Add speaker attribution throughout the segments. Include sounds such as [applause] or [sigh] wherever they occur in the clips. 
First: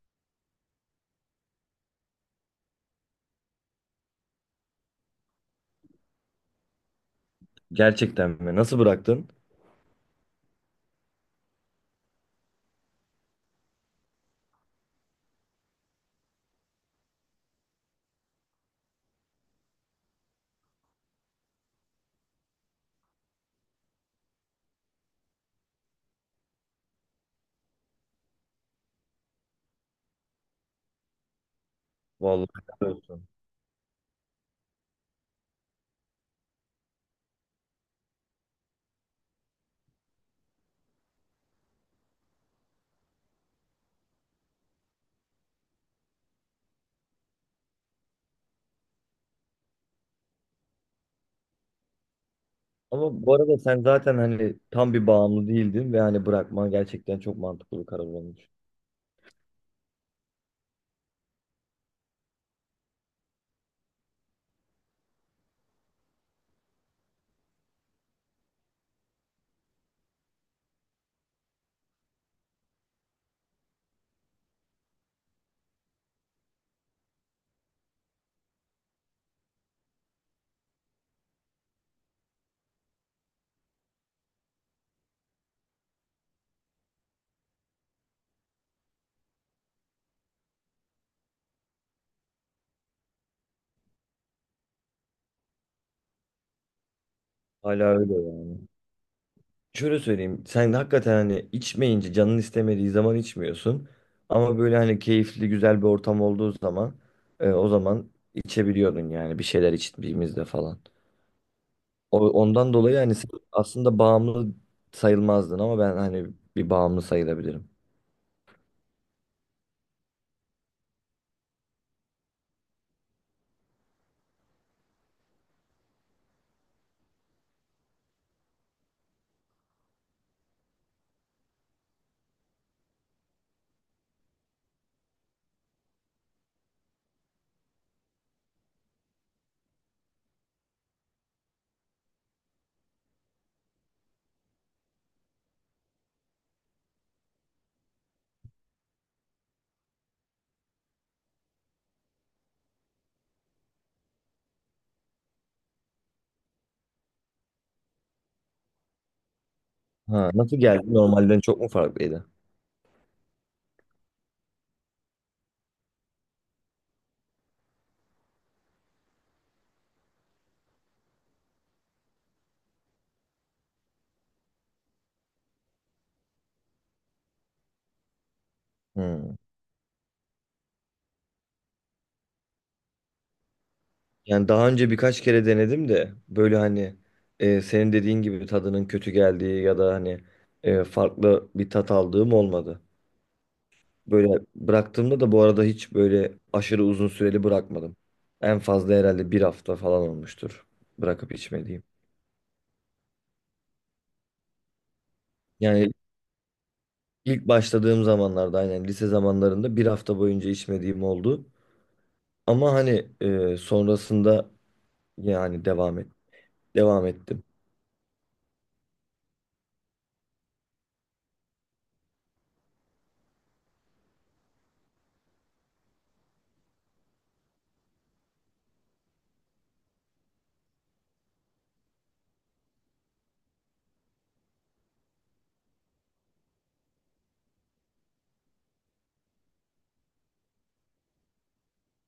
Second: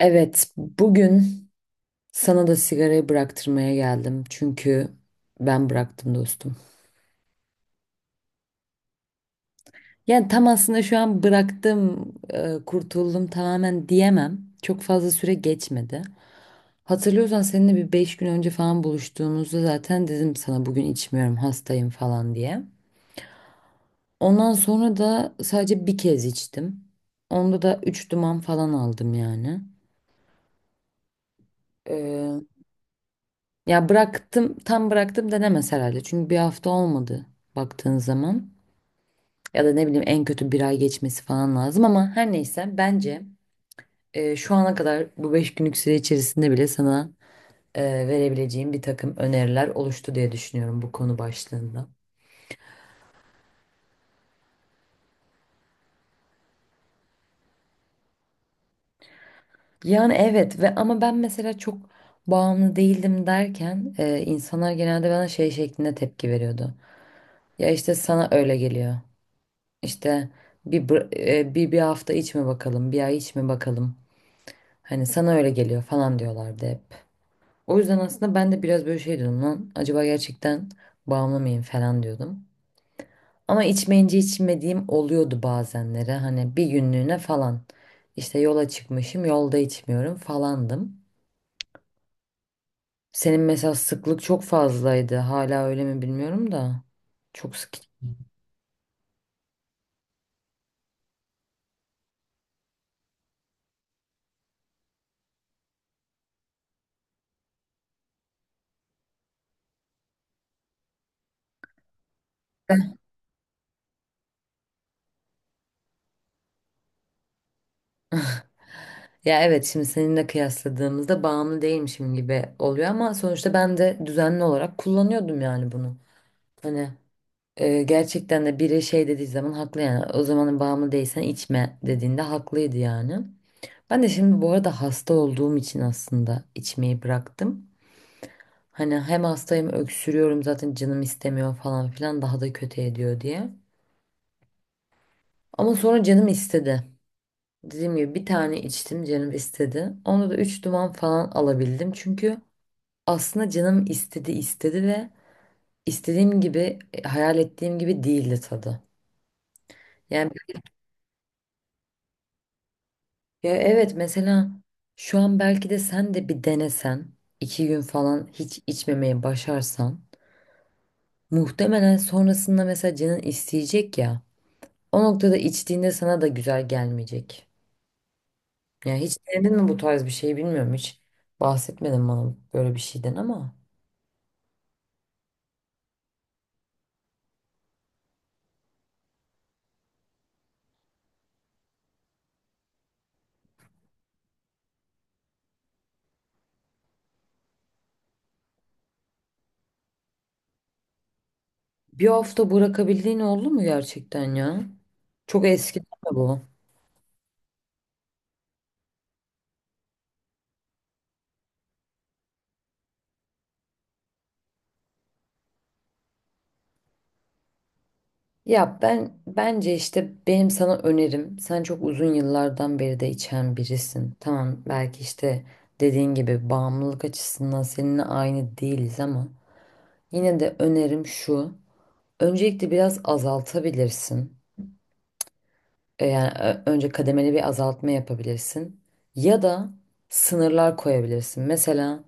Speaker 1: Evet, bugün sana da sigarayı bıraktırmaya geldim. Çünkü ben bıraktım dostum.
Speaker 2: Gerçekten mi? Nasıl bıraktın?
Speaker 1: Yani tam aslında şu an bıraktım, kurtuldum tamamen diyemem. Çok fazla süre geçmedi. Hatırlıyorsan seninle bir 5 gün önce falan buluştuğumuzda zaten dedim sana, bugün içmiyorum, hastayım falan diye. Ondan sonra da sadece bir kez içtim. Onda da 3 duman falan aldım yani.
Speaker 2: Vallahi helal olsun.
Speaker 1: Ya bıraktım, tam bıraktım denemez herhalde. Çünkü bir hafta olmadı baktığın zaman. Ya da ne bileyim, en kötü bir ay geçmesi falan lazım ama her neyse, bence şu ana kadar bu 5 günlük süre içerisinde bile sana e, verebileceğim bir takım öneriler oluştu diye düşünüyorum bu konu başlığında.
Speaker 2: Ama bu arada sen zaten hani tam bir bağımlı değildin ve hani bırakman gerçekten çok mantıklı bir karar olmuş.
Speaker 1: Yani evet ve ama ben mesela çok bağımlı değildim derken insanlar genelde bana şey şeklinde tepki veriyordu. Ya işte sana öyle geliyor. İşte bir hafta içme bakalım, bir ay içme bakalım. Hani sana öyle geliyor falan diyorlardı hep. O yüzden aslında ben de biraz böyle şey diyordum lan. Acaba gerçekten bağımlı mıyım falan diyordum. Ama içmeyince içmediğim oluyordu bazenleri. Hani bir günlüğüne falan. İşte yola çıkmışım, yolda içmiyorum falandım. Senin mesela sıklık çok fazlaydı. Hala öyle mi bilmiyorum da. Çok sık.
Speaker 2: Hala öyle yani. Şöyle söyleyeyim. Sen hakikaten hani içmeyince canın istemediği zaman içmiyorsun. Ama böyle hani keyifli güzel bir ortam olduğu zaman o zaman içebiliyordun yani bir şeyler içtiğimizde falan. Ondan dolayı
Speaker 1: [laughs]
Speaker 2: hani sen aslında bağımlı sayılmazdın ama ben hani bir bağımlı sayılabilirim.
Speaker 1: Ya evet, şimdi seninle kıyasladığımızda bağımlı değilmişim gibi oluyor ama sonuçta ben de düzenli olarak kullanıyordum yani bunu. Hani gerçekten de biri şey dediği zaman haklı yani, o zamanın bağımlı değilsen içme dediğinde haklıydı yani. Ben de şimdi bu arada hasta olduğum için aslında içmeyi bıraktım. Hani hem hastayım, öksürüyorum, zaten canım istemiyor falan filan, daha da kötü ediyor diye. Ama sonra canım istedi. Dediğim gibi bir tane içtim, canım istedi. Onda da 3 duman falan alabildim, çünkü aslında canım istedi istedi ve istediğim gibi, hayal ettiğim gibi değildi tadı. Yani
Speaker 2: Ha, nasıl geldi? Normalden çok mu farklıydı?
Speaker 1: ya evet, mesela şu an belki de sen de bir denesen, 2 gün falan hiç içmemeye başarsan muhtemelen sonrasında mesela canın isteyecek ya, o noktada içtiğinde sana da güzel gelmeyecek. Yani hiç
Speaker 2: Hmm.
Speaker 1: denedin mi bu tarz bir şey, bilmiyorum, hiç bahsetmedin bana böyle bir şeyden ama
Speaker 2: Yani daha önce birkaç kere denedim de böyle hani senin dediğin gibi tadının kötü geldiği ya da hani farklı bir tat aldığım olmadı. Böyle bıraktığımda da bu arada hiç böyle aşırı uzun süreli bırakmadım. En fazla herhalde bir hafta falan olmuştur bırakıp içmediğim.
Speaker 1: bir hafta bırakabildiğin oldu mu gerçekten ya? Çok eski
Speaker 2: Yani
Speaker 1: değil mi bu?
Speaker 2: ilk başladığım zamanlarda aynen lise zamanlarında bir hafta boyunca içmediğim oldu. Ama hani sonrasında yani devam ettim.
Speaker 1: Ya ben bence işte, benim sana önerim, sen çok uzun yıllardan beri de içen birisin. Tamam, belki işte dediğin gibi bağımlılık açısından seninle aynı değiliz ama yine de önerim şu. Öncelikle biraz azaltabilirsin. Yani önce kademeli bir azaltma yapabilirsin. Ya da sınırlar koyabilirsin. Mesela,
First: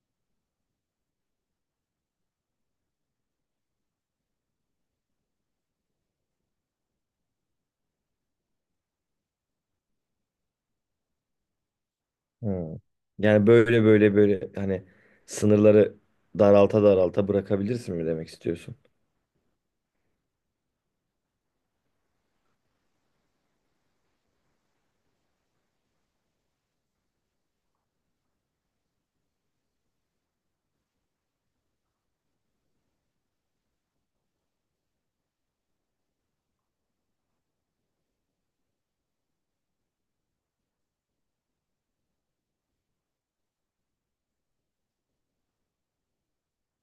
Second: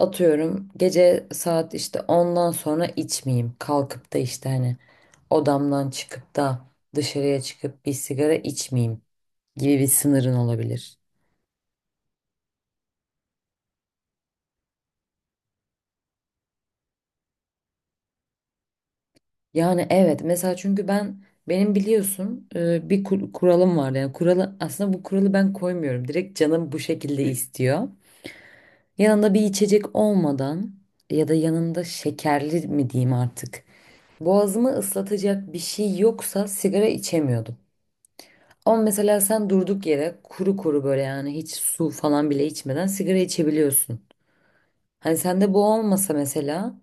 Speaker 1: atıyorum, gece saat işte ondan sonra içmeyeyim. Kalkıp da işte hani odamdan çıkıp da dışarıya çıkıp bir sigara içmeyeyim gibi bir sınırın olabilir.
Speaker 2: Hmm. Yani böyle hani sınırları daralta daralta bırakabilirsin mi demek istiyorsun?
Speaker 1: Yani evet, mesela çünkü benim biliyorsun bir kuralım var, yani kuralı aslında bu kuralı ben koymuyorum. Direkt canım bu şekilde istiyor. Yanında bir içecek olmadan, ya da yanında şekerli mi diyeyim artık, boğazımı ıslatacak bir şey yoksa sigara içemiyordum. Ama mesela sen durduk yere kuru kuru böyle, yani hiç su falan bile içmeden sigara içebiliyorsun. Hani sende bu olmasa mesela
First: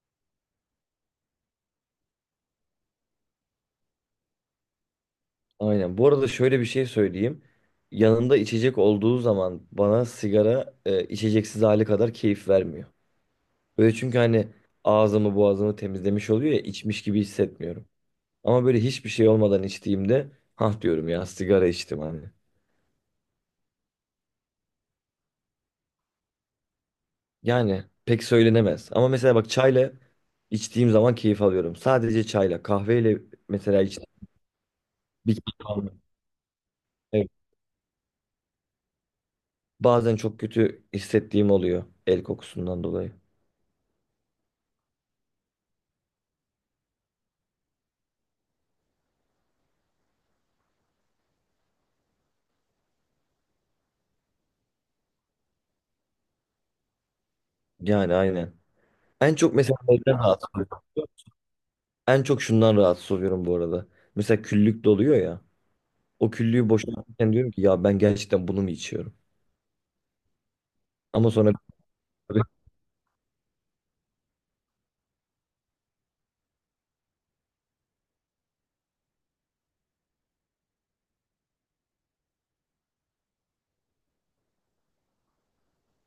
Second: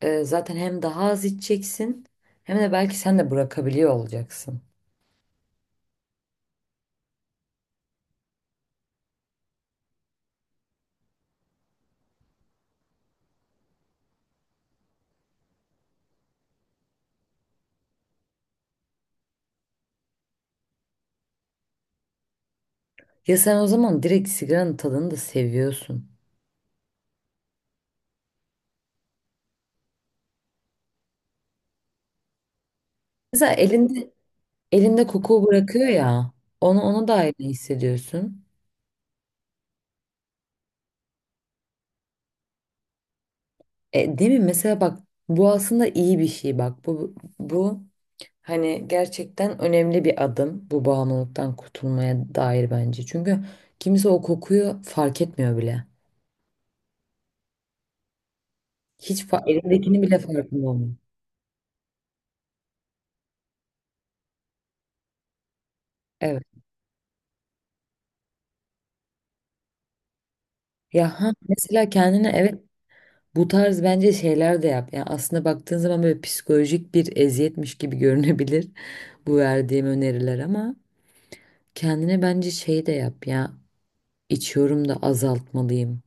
Speaker 1: zaten hem daha az içeceksin hem de belki sen de bırakabiliyor olacaksın.
Speaker 2: Aynen. Bu arada şöyle bir şey söyleyeyim. Yanında içecek olduğu zaman bana sigara içeceksiz hali kadar keyif vermiyor. Böyle çünkü hani ağzımı boğazımı temizlemiş oluyor ya içmiş gibi hissetmiyorum. Ama böyle hiçbir şey olmadan içtiğimde hah diyorum ya sigara içtim hani.
Speaker 1: Ya sen o zaman direkt sigaranın tadını da seviyorsun.
Speaker 2: Yani pek söylenemez. Ama mesela bak çayla içtiğim zaman keyif alıyorum. Sadece çayla kahveyle
Speaker 1: Mesela
Speaker 2: mesela
Speaker 1: elinde koku
Speaker 2: bitki
Speaker 1: bırakıyor
Speaker 2: kalmıyor.
Speaker 1: ya, onu, ona da
Speaker 2: Evet.
Speaker 1: ne hissediyorsun?
Speaker 2: Bazen çok kötü hissettiğim oluyor el kokusundan dolayı.
Speaker 1: Değil mi? Mesela bak, bu aslında iyi bir şey. Bak, bu hani gerçekten önemli bir adım bu, bağımlılıktan kurtulmaya dair bence. Çünkü kimse o kokuyu fark etmiyor bile.
Speaker 2: Yani aynen.
Speaker 1: Hiç
Speaker 2: En çok mesela
Speaker 1: elindekini
Speaker 2: neyden
Speaker 1: bile
Speaker 2: rahatsız
Speaker 1: farkında
Speaker 2: oluyorum?
Speaker 1: olmuyor.
Speaker 2: En çok şundan rahatsız oluyorum bu arada. Mesela küllük doluyor ya. O
Speaker 1: Evet.
Speaker 2: küllüğü boşaltırken diyorum ki ya ben gerçekten bunu mu içiyorum?
Speaker 1: Ya
Speaker 2: Ama
Speaker 1: ha,
Speaker 2: sonra
Speaker 1: mesela kendine,
Speaker 2: [laughs]
Speaker 1: evet, bu tarz bence şeyler de yap. Yani aslında baktığın zaman böyle psikolojik bir eziyetmiş gibi görünebilir [laughs] bu verdiğim öneriler, ama kendine bence şey de yap ya. İçiyorum da azaltmalıyım.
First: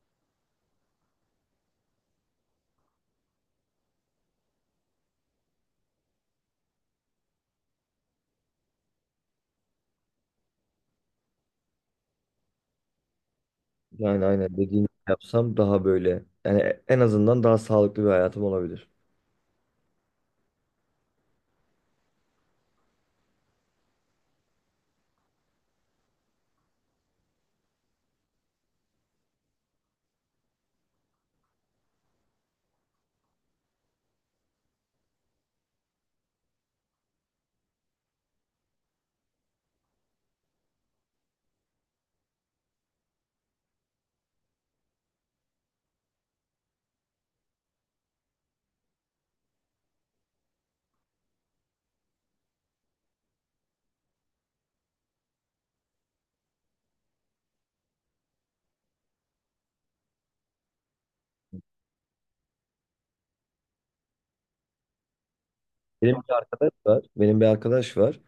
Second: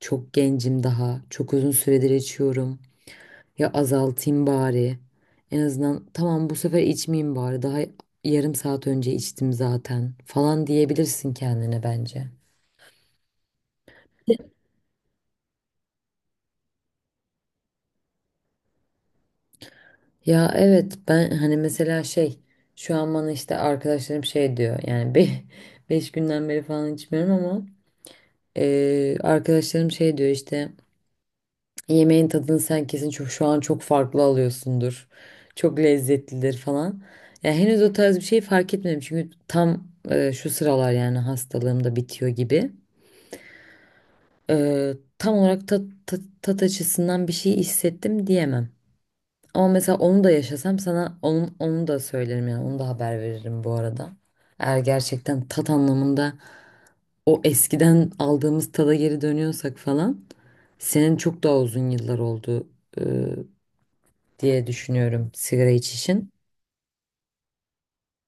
Speaker 1: Çok gencim daha. Çok uzun süredir içiyorum. Ya azaltayım bari. En azından tamam, bu sefer içmeyeyim bari. Daha yarım saat önce içtim zaten falan diyebilirsin kendine bence.
Speaker 2: yani aynen dediğini yapsam daha böyle yani en azından daha sağlıklı bir hayatım olabilir.
Speaker 1: Ya evet, ben hani mesela şey, şu an bana işte arkadaşlarım şey diyor yani, [laughs] 5 günden beri falan içmiyorum ama arkadaşlarım şey diyor işte. Yemeğin tadını sen kesin çok, şu an çok farklı alıyorsundur. Çok lezzetlidir falan. Ya henüz o tarz bir şey fark etmedim çünkü tam, şu sıralar yani hastalığım da bitiyor gibi. Tam olarak tat, açısından bir şey hissettim diyemem. Ama mesela onu da yaşasam sana onu da söylerim yani, onu da haber veririm bu arada. Eğer gerçekten tat anlamında o eskiden aldığımız tada geri dönüyorsak falan, senin çok daha uzun yıllar oldu e, diye düşünüyorum sigara içişin.
Speaker 2: Benim bir arkadaş var.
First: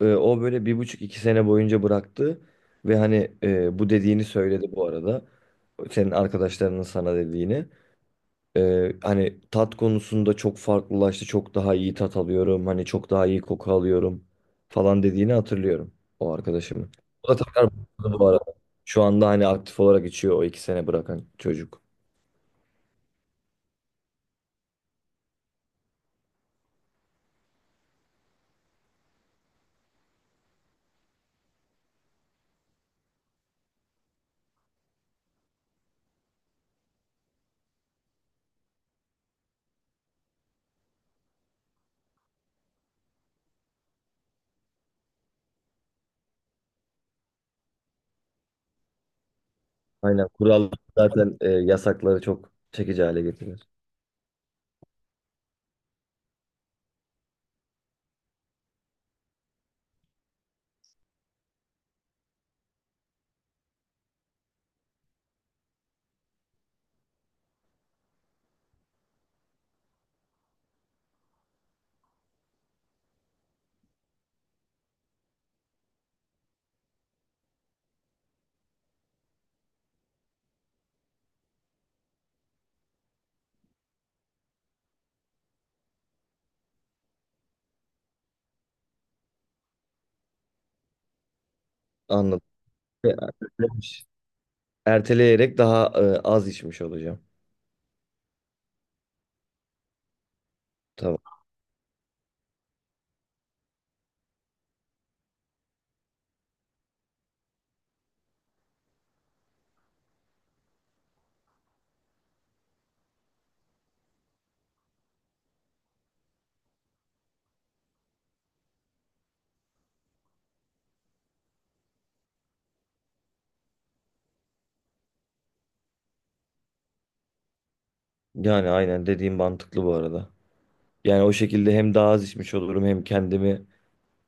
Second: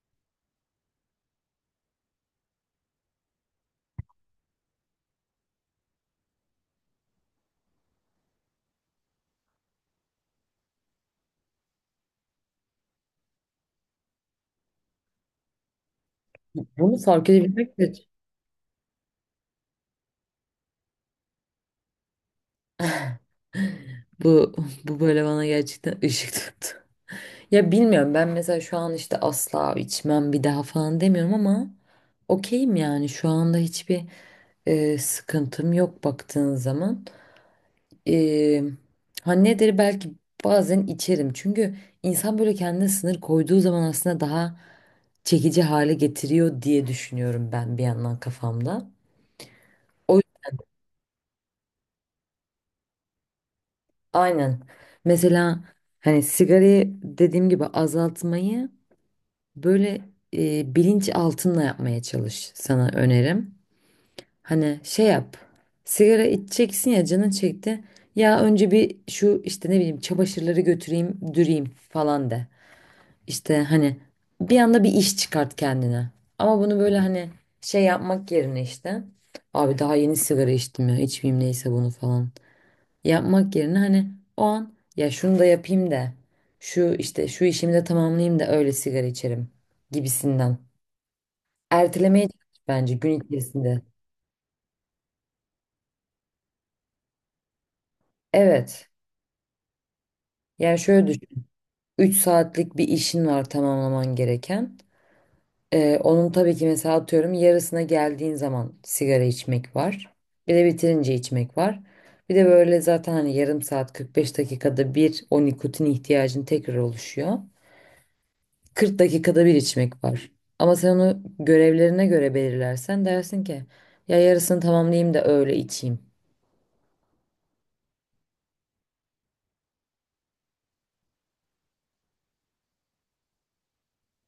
Speaker 2: E, o böyle bir buçuk iki sene boyunca bıraktı ve hani bu dediğini söyledi bu arada. Senin arkadaşlarının sana dediğini. E, hani tat konusunda çok farklılaştı. Çok daha iyi tat alıyorum. Hani çok daha iyi koku alıyorum falan dediğini hatırlıyorum o arkadaşımın.
Speaker 1: Bunu
Speaker 2: O
Speaker 1: fark
Speaker 2: da tekrar
Speaker 1: edebilmek de,
Speaker 2: başladı bu arada. Şu anda hani aktif olarak içiyor o iki sene bırakan çocuk.
Speaker 1: bu bu böyle, bana gerçekten [laughs] ışık tuttu. Ya bilmiyorum, ben mesela şu an işte asla içmem bir daha falan demiyorum ama okeyim yani, şu anda hiçbir sıkıntım yok baktığın zaman. E, ha nedir, belki bazen içerim, çünkü insan böyle kendine sınır koyduğu zaman aslında daha çekici hale getiriyor diye düşünüyorum ben bir yandan kafamda. O
Speaker 2: Aynen kural zaten yasakları çok çekici hale getirir.
Speaker 1: Aynen. Mesela hani sigarayı, dediğim gibi, azaltmayı böyle bilinç altında yapmaya çalış, sana önerim. Hani şey yap. Sigara içeceksin ya, canın çekti. Ya önce bir, şu işte ne bileyim çamaşırları götüreyim, düreyim falan de. İşte hani bir anda bir iş çıkart kendine. Ama bunu böyle hani şey yapmak yerine işte, abi daha yeni sigara içtim ya, içmeyeyim, neyse bunu falan yapmak yerine hani o an, ya şunu da yapayım da şu işte şu işimi de tamamlayayım da öyle sigara içerim gibisinden. Ertelemeye
Speaker 2: Anladım.
Speaker 1: çalış bence
Speaker 2: E,
Speaker 1: gün içerisinde.
Speaker 2: ertelemiş. Erteleyerek daha az içmiş olacağım.
Speaker 1: Evet. Yani şöyle
Speaker 2: Tamam.
Speaker 1: düşün. 3 saatlik bir işin var, tamamlaman gereken. Onun tabii ki mesela, atıyorum, yarısına geldiğin zaman sigara içmek var. Bir de bitirince içmek var. Bir de böyle zaten hani yarım saat, 45 dakikada bir o nikotin ihtiyacın tekrar oluşuyor. 40 dakikada bir içmek var. Ama sen onu görevlerine göre belirlersen dersin ki ya yarısını tamamlayayım da öyle içeyim.
Speaker 2: Yani aynen dediğim mantıklı bu arada. Yani o şekilde hem daha az içmiş olurum hem kendimi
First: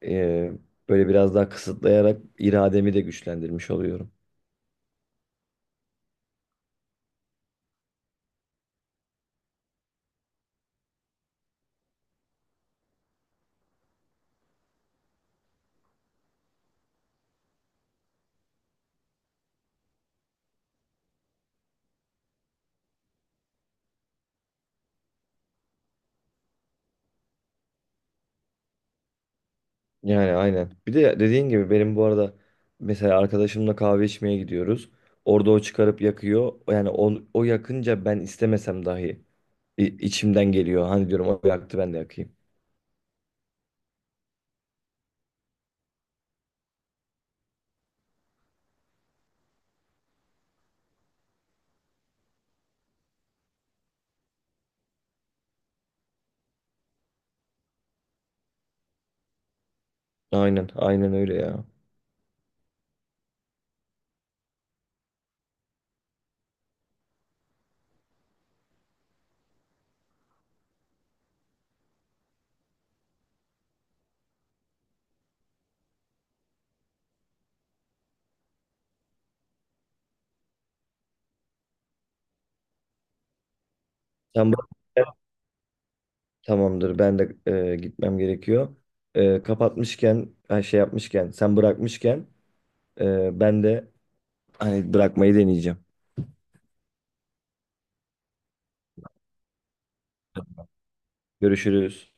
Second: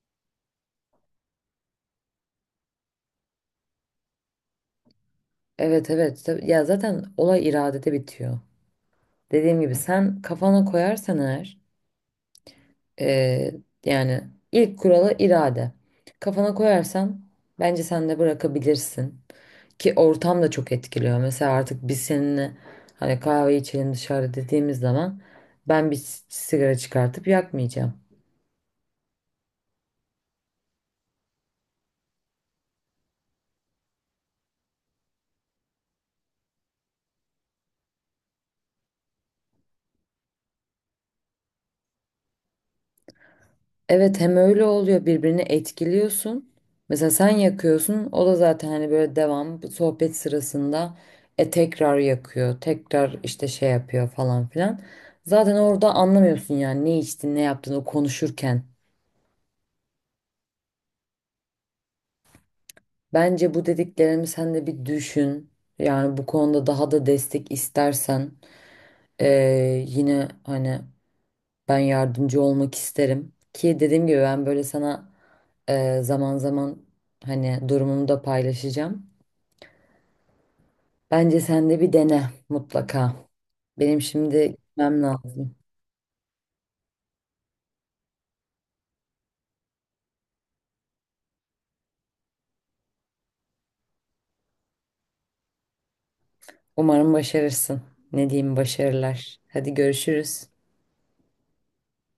Speaker 2: e, böyle biraz daha kısıtlayarak irademi de güçlendirmiş oluyorum.
Speaker 1: Evet, evet. Ya zaten olay iradede bitiyor. Dediğim gibi sen kafana koyarsan eğer, yani ilk kuralı irade. Kafana koyarsan bence sen de bırakabilirsin. Ki ortam da çok etkiliyor. Mesela artık biz seninle hani kahve içelim dışarıda dediğimiz zaman ben bir sigara çıkartıp yakmayacağım.
Speaker 2: Yani aynen. Bir de dediğin gibi benim bu arada mesela arkadaşımla kahve içmeye gidiyoruz. Orada o çıkarıp yakıyor. Yani o yakınca ben istemesem dahi içimden geliyor. Hani diyorum o yaktı ben de yakayım.
Speaker 1: Evet, hem öyle oluyor, birbirini etkiliyorsun. Mesela sen yakıyorsun, o da zaten hani böyle devam bu sohbet sırasında tekrar yakıyor. Tekrar işte şey yapıyor falan filan. Zaten orada anlamıyorsun yani, ne içtin ne yaptın o konuşurken.
Speaker 2: Aynen öyle ya.
Speaker 1: Bence bu dediklerimi sen de bir düşün. Yani bu konuda daha da destek istersen, yine hani ben yardımcı olmak isterim, ki dediğim gibi ben böyle sana zaman zaman hani durumumu da paylaşacağım. Bence sen de bir dene mutlaka. Benim şimdi
Speaker 2: Sen
Speaker 1: gitmem lazım.
Speaker 2: tamamdır. Ben de gitmem gerekiyor. E, kapatmışken, her şey yapmışken, sen bırakmışken ben de hani bırakmayı deneyeceğim.
Speaker 1: Umarım başarırsın. Ne diyeyim, başarılar. Hadi görüşürüz.
Speaker 2: Görüşürüz.